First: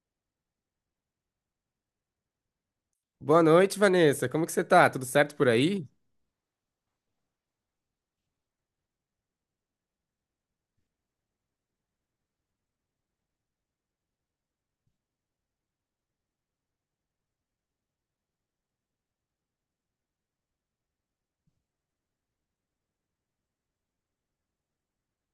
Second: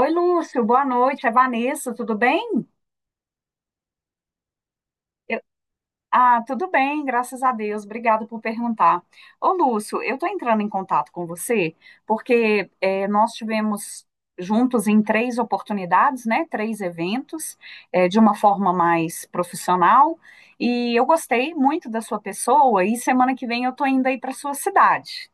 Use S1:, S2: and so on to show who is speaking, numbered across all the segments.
S1: Oi, Lúcio, boa noite. É Vanessa, tudo bem?
S2: Boa noite, Vanessa. Como que você tá? Tudo certo
S1: Eu-
S2: por aí?
S1: Ah, tudo bem, graças a Deus. Obrigada por perguntar. Ô, Lúcio, eu estou entrando em contato com você porque nós tivemos juntos em três oportunidades, né? Três eventos, de uma forma mais profissional. E eu gostei muito da sua pessoa. E semana que vem eu estou indo aí para sua cidade.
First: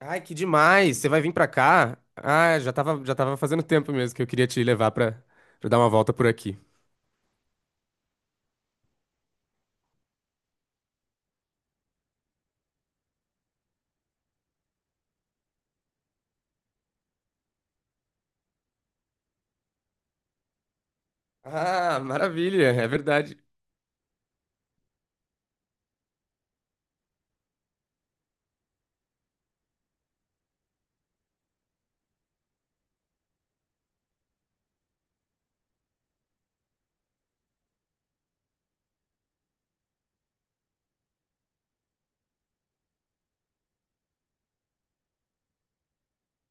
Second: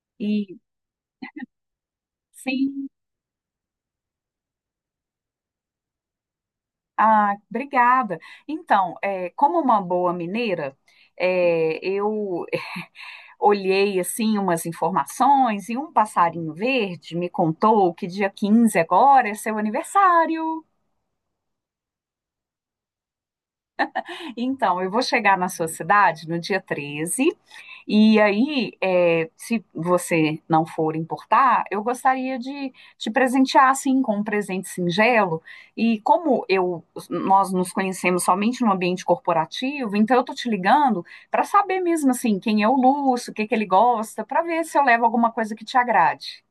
S2: Ai, que
S1: E
S2: demais! Você vai vir pra cá? Ah, já
S1: sim,
S2: tava, já tava fazendo tempo mesmo que eu queria te levar pra dar uma volta por aqui.
S1: ah, obrigada. Então, como uma boa mineira, eu olhei assim umas informações e um passarinho verde me contou que dia 15 agora é seu aniversário.
S2: Ah, maravilha, é verdade.
S1: Então, eu vou chegar na sua cidade no dia 13 e aí, se você não for importar, eu gostaria de te presentear assim com um presente singelo. E como eu nós nos conhecemos somente no ambiente corporativo, então eu tô te ligando para saber mesmo assim quem é o Lúcio, o que que ele gosta, para ver se eu levo alguma coisa que te agrade.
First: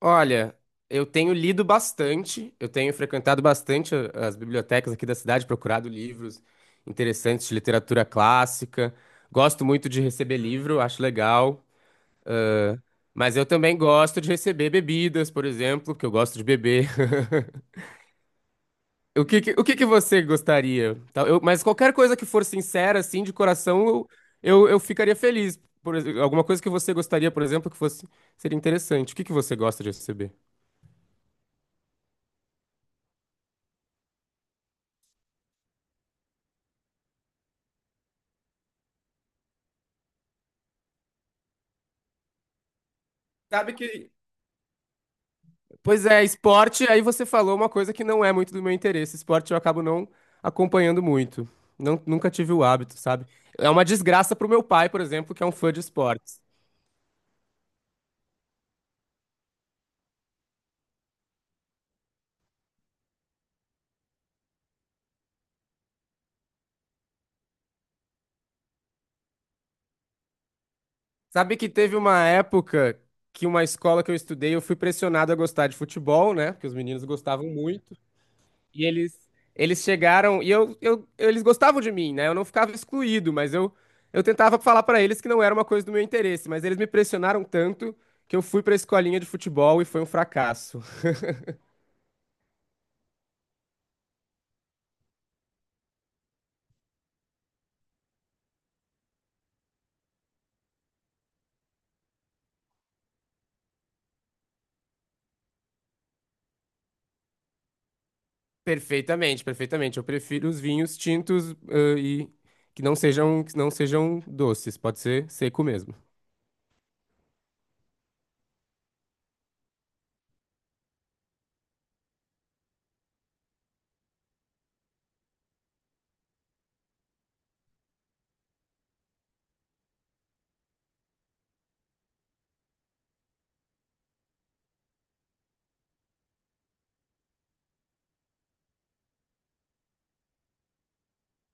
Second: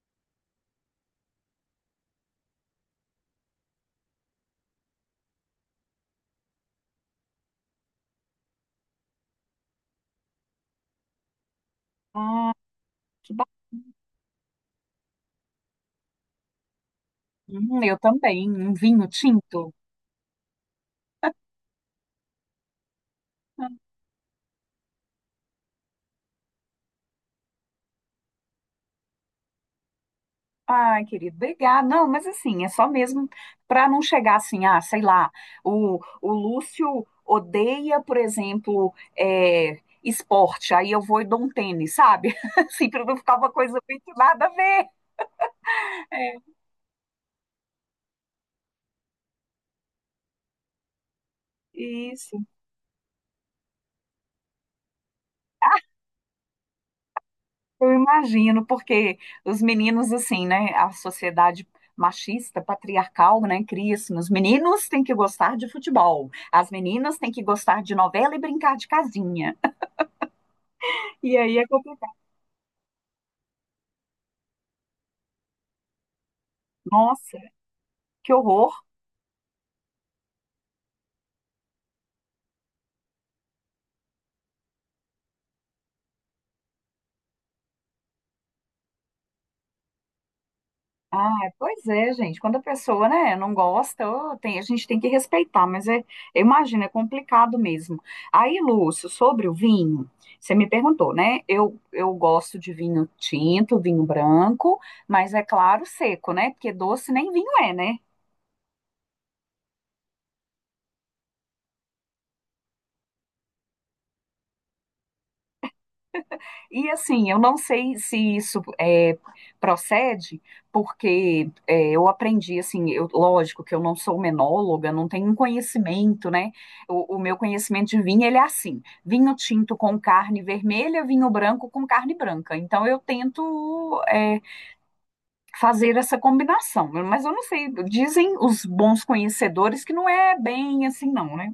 S2: Olha, eu tenho lido bastante, eu tenho frequentado bastante as bibliotecas aqui da cidade, procurado livros interessantes de literatura clássica. Gosto muito de receber livro, acho legal.
S1: Ah, que
S2: Mas
S1: bom.
S2: eu também gosto de receber bebidas, por exemplo, porque eu gosto de beber.
S1: Eu também, um vinho
S2: O que que, o
S1: tinto.
S2: que que você gostaria? Tá, mas qualquer coisa que for sincera, assim, de coração, eu ficaria feliz. Alguma coisa que você gostaria, por exemplo, que fosse seria interessante. O que que você gosta de receber?
S1: Ai, querido, obrigada. Não, mas assim, é só mesmo para não chegar assim, ah, sei lá, o Lúcio odeia, por exemplo, esporte, aí eu vou e dou um tênis, sabe? Assim, para não ficar uma
S2: Sabe
S1: coisa
S2: que
S1: muito nada a ver.
S2: Pois é,
S1: É,
S2: esporte, aí você falou uma coisa que não é muito do meu interesse. Esporte eu acabo não acompanhando muito. Não, nunca
S1: isso.
S2: tive o hábito, sabe? É uma desgraça pro meu pai, por exemplo, que é um fã de esportes.
S1: Eu imagino, porque os meninos, assim, né? A sociedade machista, patriarcal, né? Cria assim, os meninos têm que gostar de futebol, as meninas têm que gostar de novela e brincar de casinha. E aí
S2: Sabe
S1: é
S2: que teve
S1: complicado.
S2: uma época que uma escola que eu estudei, eu fui pressionado a gostar de futebol, né? Porque os meninos
S1: Nossa,
S2: gostavam muito.
S1: que horror!
S2: E eles, eles chegaram e eles gostavam de mim, né? Eu não ficava excluído, eu tentava falar pra eles que não era uma coisa do meu interesse, mas eles me pressionaram tanto que eu fui pra escolinha de futebol e foi um fracasso.
S1: Ah, pois é, gente. Quando a pessoa, né, não gosta, ô, a gente tem que respeitar, mas eu imagino, é complicado mesmo. Aí, Lúcio, sobre o vinho, você me perguntou, né? Eu gosto de vinho tinto, vinho branco, mas é claro, seco, né? Porque doce nem vinho é, né?
S2: Perfeitamente, perfeitamente. Eu prefiro os vinhos tintos, e que não sejam doces, pode ser seco mesmo.
S1: E assim, eu não sei se isso procede, porque eu aprendi, assim, lógico que eu não sou menóloga, não tenho um conhecimento, né? O meu conhecimento de vinho, ele é assim, vinho tinto com carne vermelha, vinho branco com carne branca. Então, eu tento fazer essa combinação, mas eu não sei, dizem os bons conhecedores que não é bem assim, não, né?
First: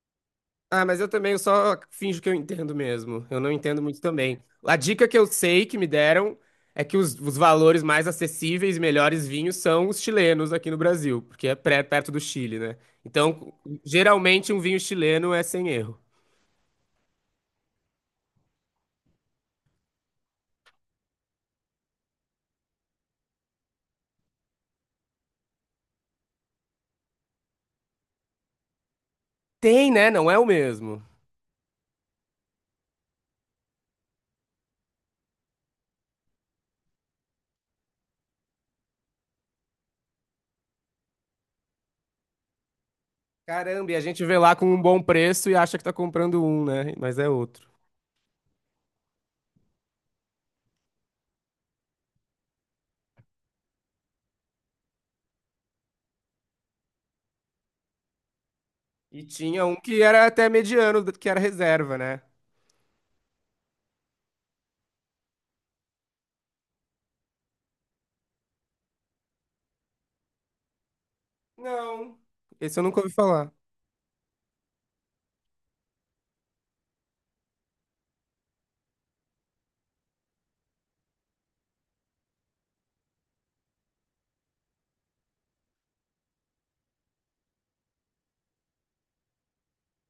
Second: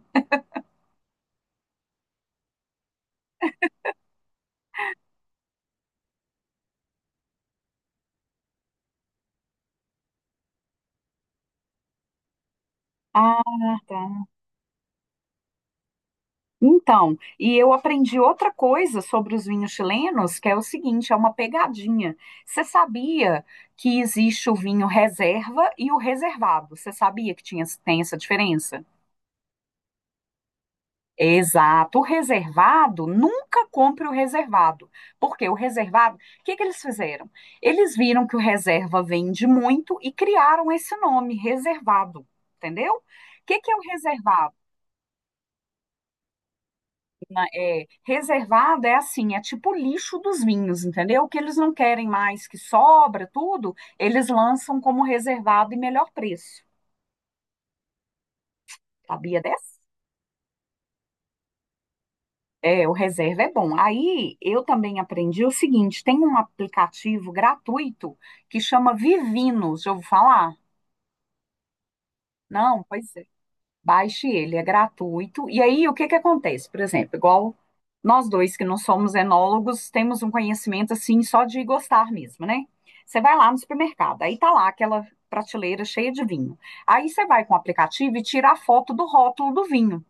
S2: Ah, mas eu também eu só finjo que eu entendo mesmo. Eu não entendo muito também. A dica que eu sei que me deram é que os valores mais acessíveis e melhores vinhos são os chilenos aqui no Brasil, porque é perto do Chile, né?
S1: Ah,
S2: Então,
S1: tá.
S2: geralmente um vinho chileno é sem erro.
S1: Então, e eu aprendi outra coisa sobre os vinhos chilenos, que é o seguinte, é uma pegadinha. Você sabia que existe o vinho reserva e o reservado? Você sabia que tinha, tem essa diferença?
S2: Tem, né? Não é o mesmo.
S1: Exato. O reservado, nunca compre o reservado. Porque o reservado, o que que eles fizeram? Eles viram que o reserva vende muito e criaram esse nome, reservado, entendeu? O que que é o
S2: Caramba, e a gente vê
S1: reservado?
S2: lá com um bom preço e acha que tá comprando um, né? Mas é
S1: na-
S2: outro.
S1: é, reservada é assim, é tipo o lixo dos vinhos, entendeu? O que eles não querem mais, que sobra tudo, eles lançam como reservado e melhor preço.
S2: E
S1: Sabia
S2: tinha
S1: dessa?
S2: um que era até mediano, que era reserva, né?
S1: É, o reserva é bom. Aí eu também aprendi o seguinte: tem um aplicativo gratuito que chama Vivinos, já ouviu falar?
S2: Não, esse eu
S1: Não,
S2: nunca
S1: pois
S2: ouvi falar.
S1: baixe ele, é gratuito. E aí, o que que acontece? Por exemplo, igual nós dois que não somos enólogos, temos um conhecimento assim só de gostar mesmo, né? Você vai lá no supermercado, aí tá lá aquela prateleira cheia de vinho. Aí você vai com o aplicativo e tira a foto do rótulo do vinho.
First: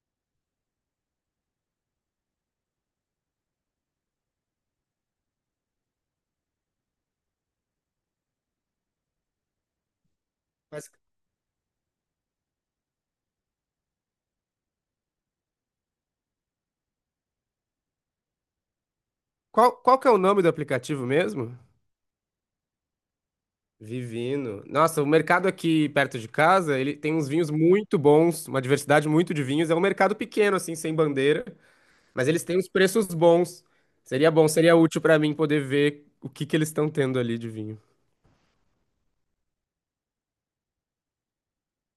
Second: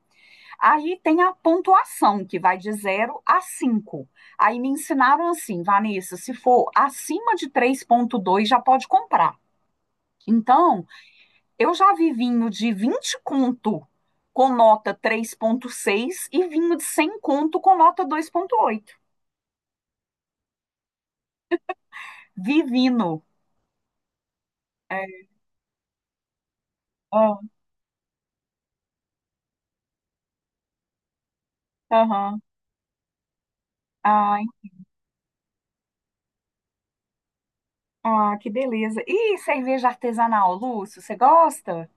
S1: Aí tem a pontuação, que vai de zero a cinco. Aí me ensinaram assim, Vanessa, se for acima de 3,2 já pode comprar. Então, eu já vi vinho de 20 conto com nota 3,6 e vinho de 100 conto com nota 2,8.
S2: Qual, qual que é o nome do aplicativo mesmo?
S1: Vivino.
S2: Vivino. Nossa, o
S1: É,
S2: mercado aqui perto de casa, ele tem uns
S1: ah,
S2: vinhos muito bons, uma diversidade muito de vinhos. É um mercado pequeno, assim, sem bandeira, mas
S1: aham.
S2: eles têm os preços bons. Seria
S1: Ai,
S2: bom, seria útil pra mim poder ver o que que eles estão tendo ali de vinho.
S1: ah, que beleza. E cerveja artesanal, Lúcio, você gosta?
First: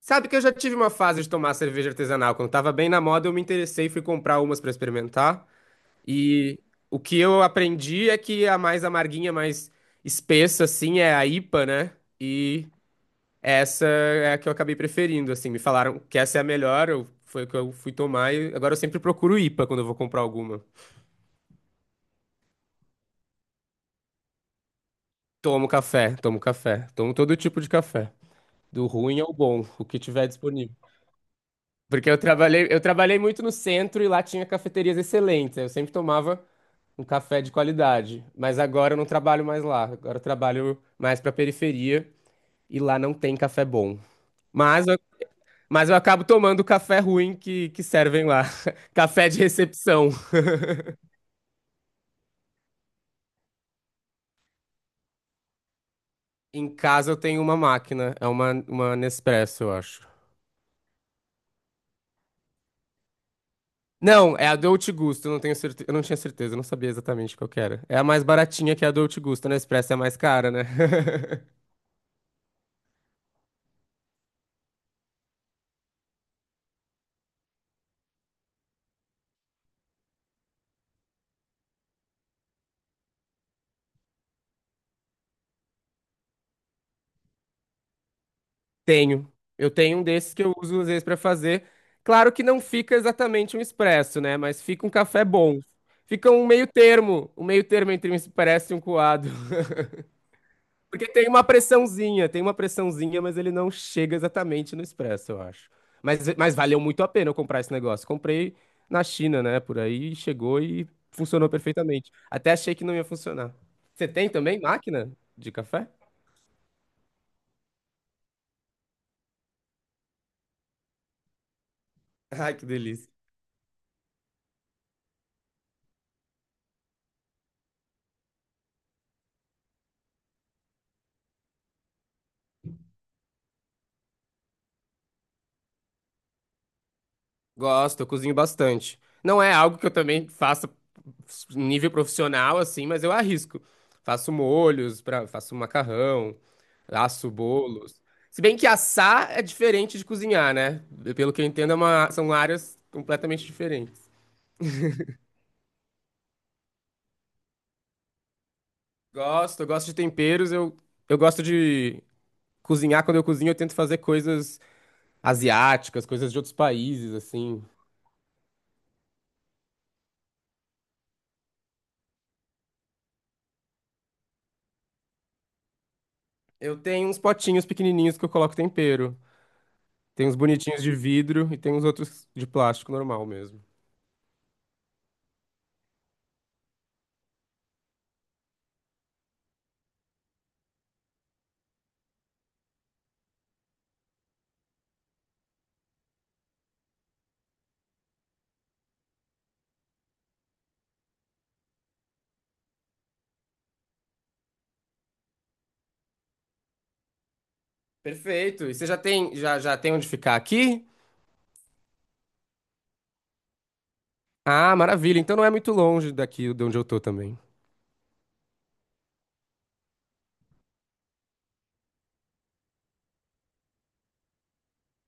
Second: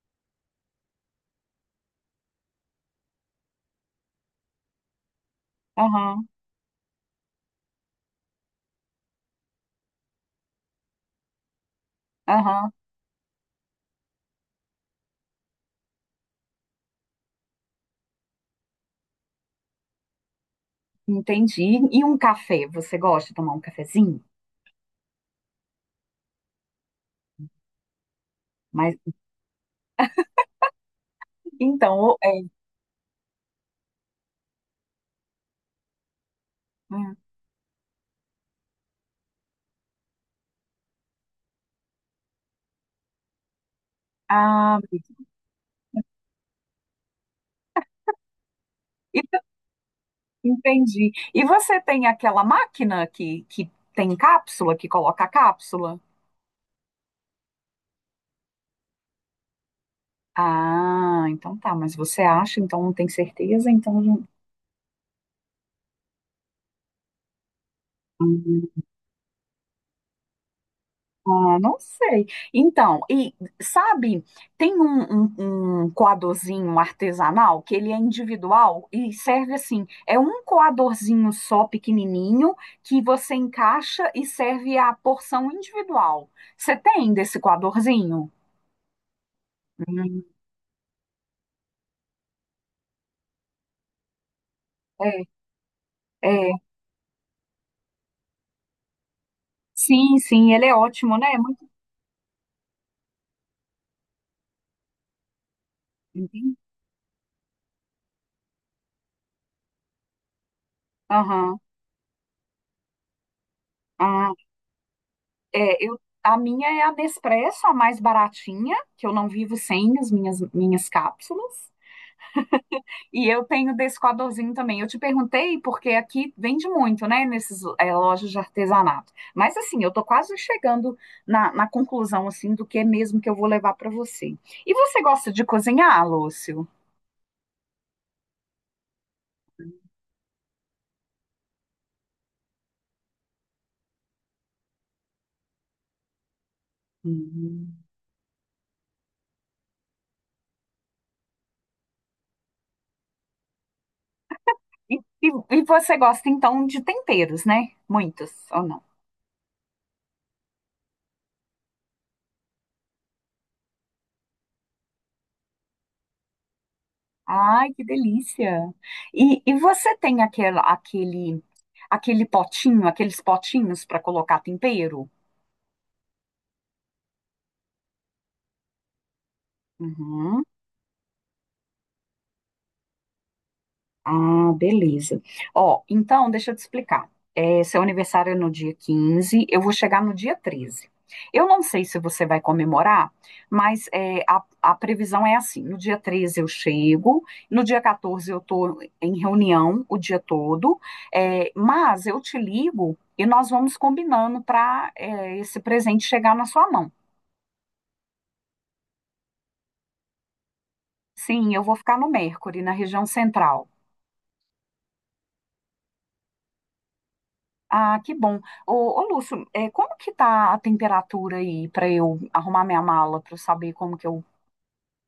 S2: Sabe que eu já tive uma fase de tomar cerveja artesanal. Quando tava bem na moda, eu me interessei e fui comprar umas pra experimentar.
S1: Aham,
S2: E o que eu aprendi é que a mais amarguinha, mais espessa, assim, é a IPA, né?
S1: aham.
S2: Essa é a que eu acabei preferindo, assim. Me falaram que essa é a melhor, foi a que eu fui tomar e agora eu sempre procuro IPA quando eu vou comprar alguma.
S1: Entendi. E um café, você gosta de tomar um cafezinho?
S2: Tomo café, tomo café, tomo todo tipo de café, do
S1: Mas
S2: ruim ao bom, o que tiver disponível.
S1: então,
S2: Porque eu trabalhei muito no centro e lá tinha cafeterias excelentes, eu sempre tomava um
S1: hum,
S2: café de qualidade, mas agora eu não trabalho mais lá, agora eu trabalho mais pra periferia e lá não tem café bom.
S1: ah,
S2: Mas eu, mas eu acabo tomando o café ruim que servem lá, café de recepção.
S1: entendi. E você tem aquela máquina que tem cápsula, que coloca a cápsula?
S2: Em casa eu tenho uma máquina, é uma Nespresso, eu acho.
S1: Ah, então tá, mas você acha, então não tem certeza, então
S2: Não, é a Dolce Gusto, eu não tenho certeza, eu não tinha certeza, eu não sabia exatamente qual que era. É a mais
S1: Hum,
S2: baratinha que é a Dolce Gusto, a Nespresso é a mais cara, né?
S1: ah, não sei. Então, e sabe, tem um coadorzinho artesanal que ele é individual e serve assim, é um coadorzinho só pequenininho que você encaixa e serve a porção individual. Você tem desse coadorzinho?
S2: Tenho. Eu tenho um
S1: Hum,
S2: desses que eu uso às vezes pra fazer. Claro que não fica exatamente um expresso, né? Mas fica um
S1: é,
S2: café bom. Fica
S1: é.
S2: um meio termo entre um expresso e um coado.
S1: Sim, sim, ele é
S2: Porque
S1: ótimo, né? Muito.
S2: tem uma pressãozinha, mas ele não chega exatamente no expresso, eu acho. Mas
S1: Uhum.
S2: valeu muito a pena eu comprar esse negócio. Comprei na China, né? Por aí, chegou e funcionou
S1: Aham.
S2: perfeitamente. Até achei que não ia funcionar. Você tem
S1: Ah.
S2: também máquina de
S1: É,
S2: café?
S1: a minha é a Nespresso, a mais baratinha, que eu não vivo sem as minhas cápsulas.
S2: Ai, que delícia.
S1: E eu tenho desse coadorzinho também. Eu te perguntei porque aqui vende muito, né, nesses lojas de artesanato. Mas assim, eu tô quase chegando na conclusão assim do que é mesmo que eu vou levar para você. E você gosta de cozinhar, Lúcio?
S2: Gosto, eu cozinho bastante. Não é algo que eu também faça em nível profissional, assim, mas eu arrisco. Faço molhos, faço macarrão, asso
S1: Hum.
S2: bolos. Se bem que assar é diferente de cozinhar, né? Pelo que eu entendo, é são áreas completamente diferentes.
S1: E, e, e você gosta então de temperos, né? Muitos ou não?
S2: Gosto, eu gosto de cozinhar. Quando eu cozinho, eu tento fazer coisas asiáticas, coisas de outros países, assim.
S1: Ai, que delícia! E você tem aquela, aquele, aquele potinho, aqueles potinhos para colocar tempero?
S2: Eu tenho uns potinhos pequenininhos que eu coloco tempero. Tem uns
S1: Uhum.
S2: bonitinhos de vidro e tem uns outros de plástico normal mesmo.
S1: Ah, beleza. Ó, então, deixa eu te explicar. Seu aniversário é no dia 15, eu vou chegar no dia 13. Eu não sei se você vai comemorar, mas a previsão é assim: no dia 13 eu chego, no dia 14 eu estou em reunião o dia todo, mas eu te ligo e nós vamos combinando para esse presente chegar na sua mão.
S2: Perfeito. E você já tem, já tem onde ficar aqui?
S1: Sim, eu vou ficar no Mercury, na região central.
S2: Ah, maravilha. Então não é muito longe daqui de onde eu tô também.
S1: Ah, que bom. Ô, ô, Lúcio, como que tá a temperatura aí para eu arrumar minha mala para saber como que eu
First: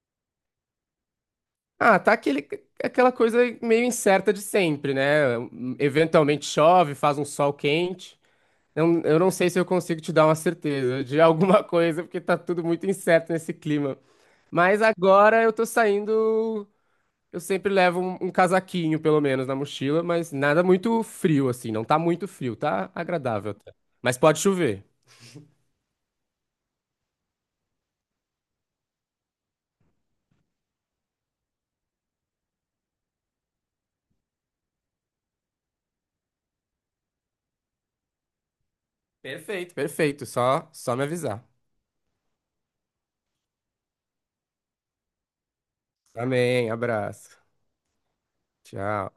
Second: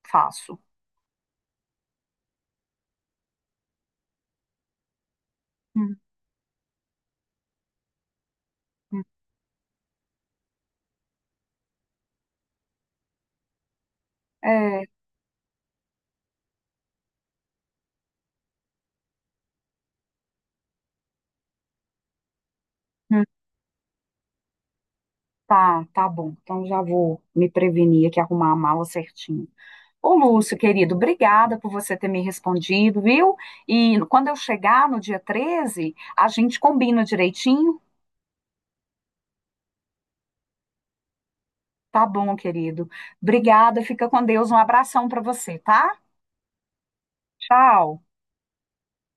S1: faço?
S2: Ah, aquela coisa meio incerta de sempre, né?
S1: Hum,
S2: Eventualmente chove, faz um sol quente.
S1: hum.
S2: Eu não sei se eu consigo te dar uma certeza de alguma coisa, porque tá tudo muito incerto nesse clima. Mas
S1: É,
S2: agora eu tô saindo. Eu sempre levo um casaquinho, pelo menos, na mochila, mas nada muito frio, assim. Não tá muito frio, tá
S1: hum,
S2: agradável até. Mas pode chover.
S1: tá, tá bom. Então já vou me prevenir aqui, arrumar a mala certinho. Ô, Lúcio, querido, obrigada por você ter me respondido, viu? E quando eu chegar no dia 13 a gente combina direitinho?
S2: Perfeito, perfeito. Só me avisar.
S1: Tá bom, querido. Obrigada, fica com Deus. Um abração para você, tá?
S2: Amém, abraço.
S1: Tchau.
S2: Tchau.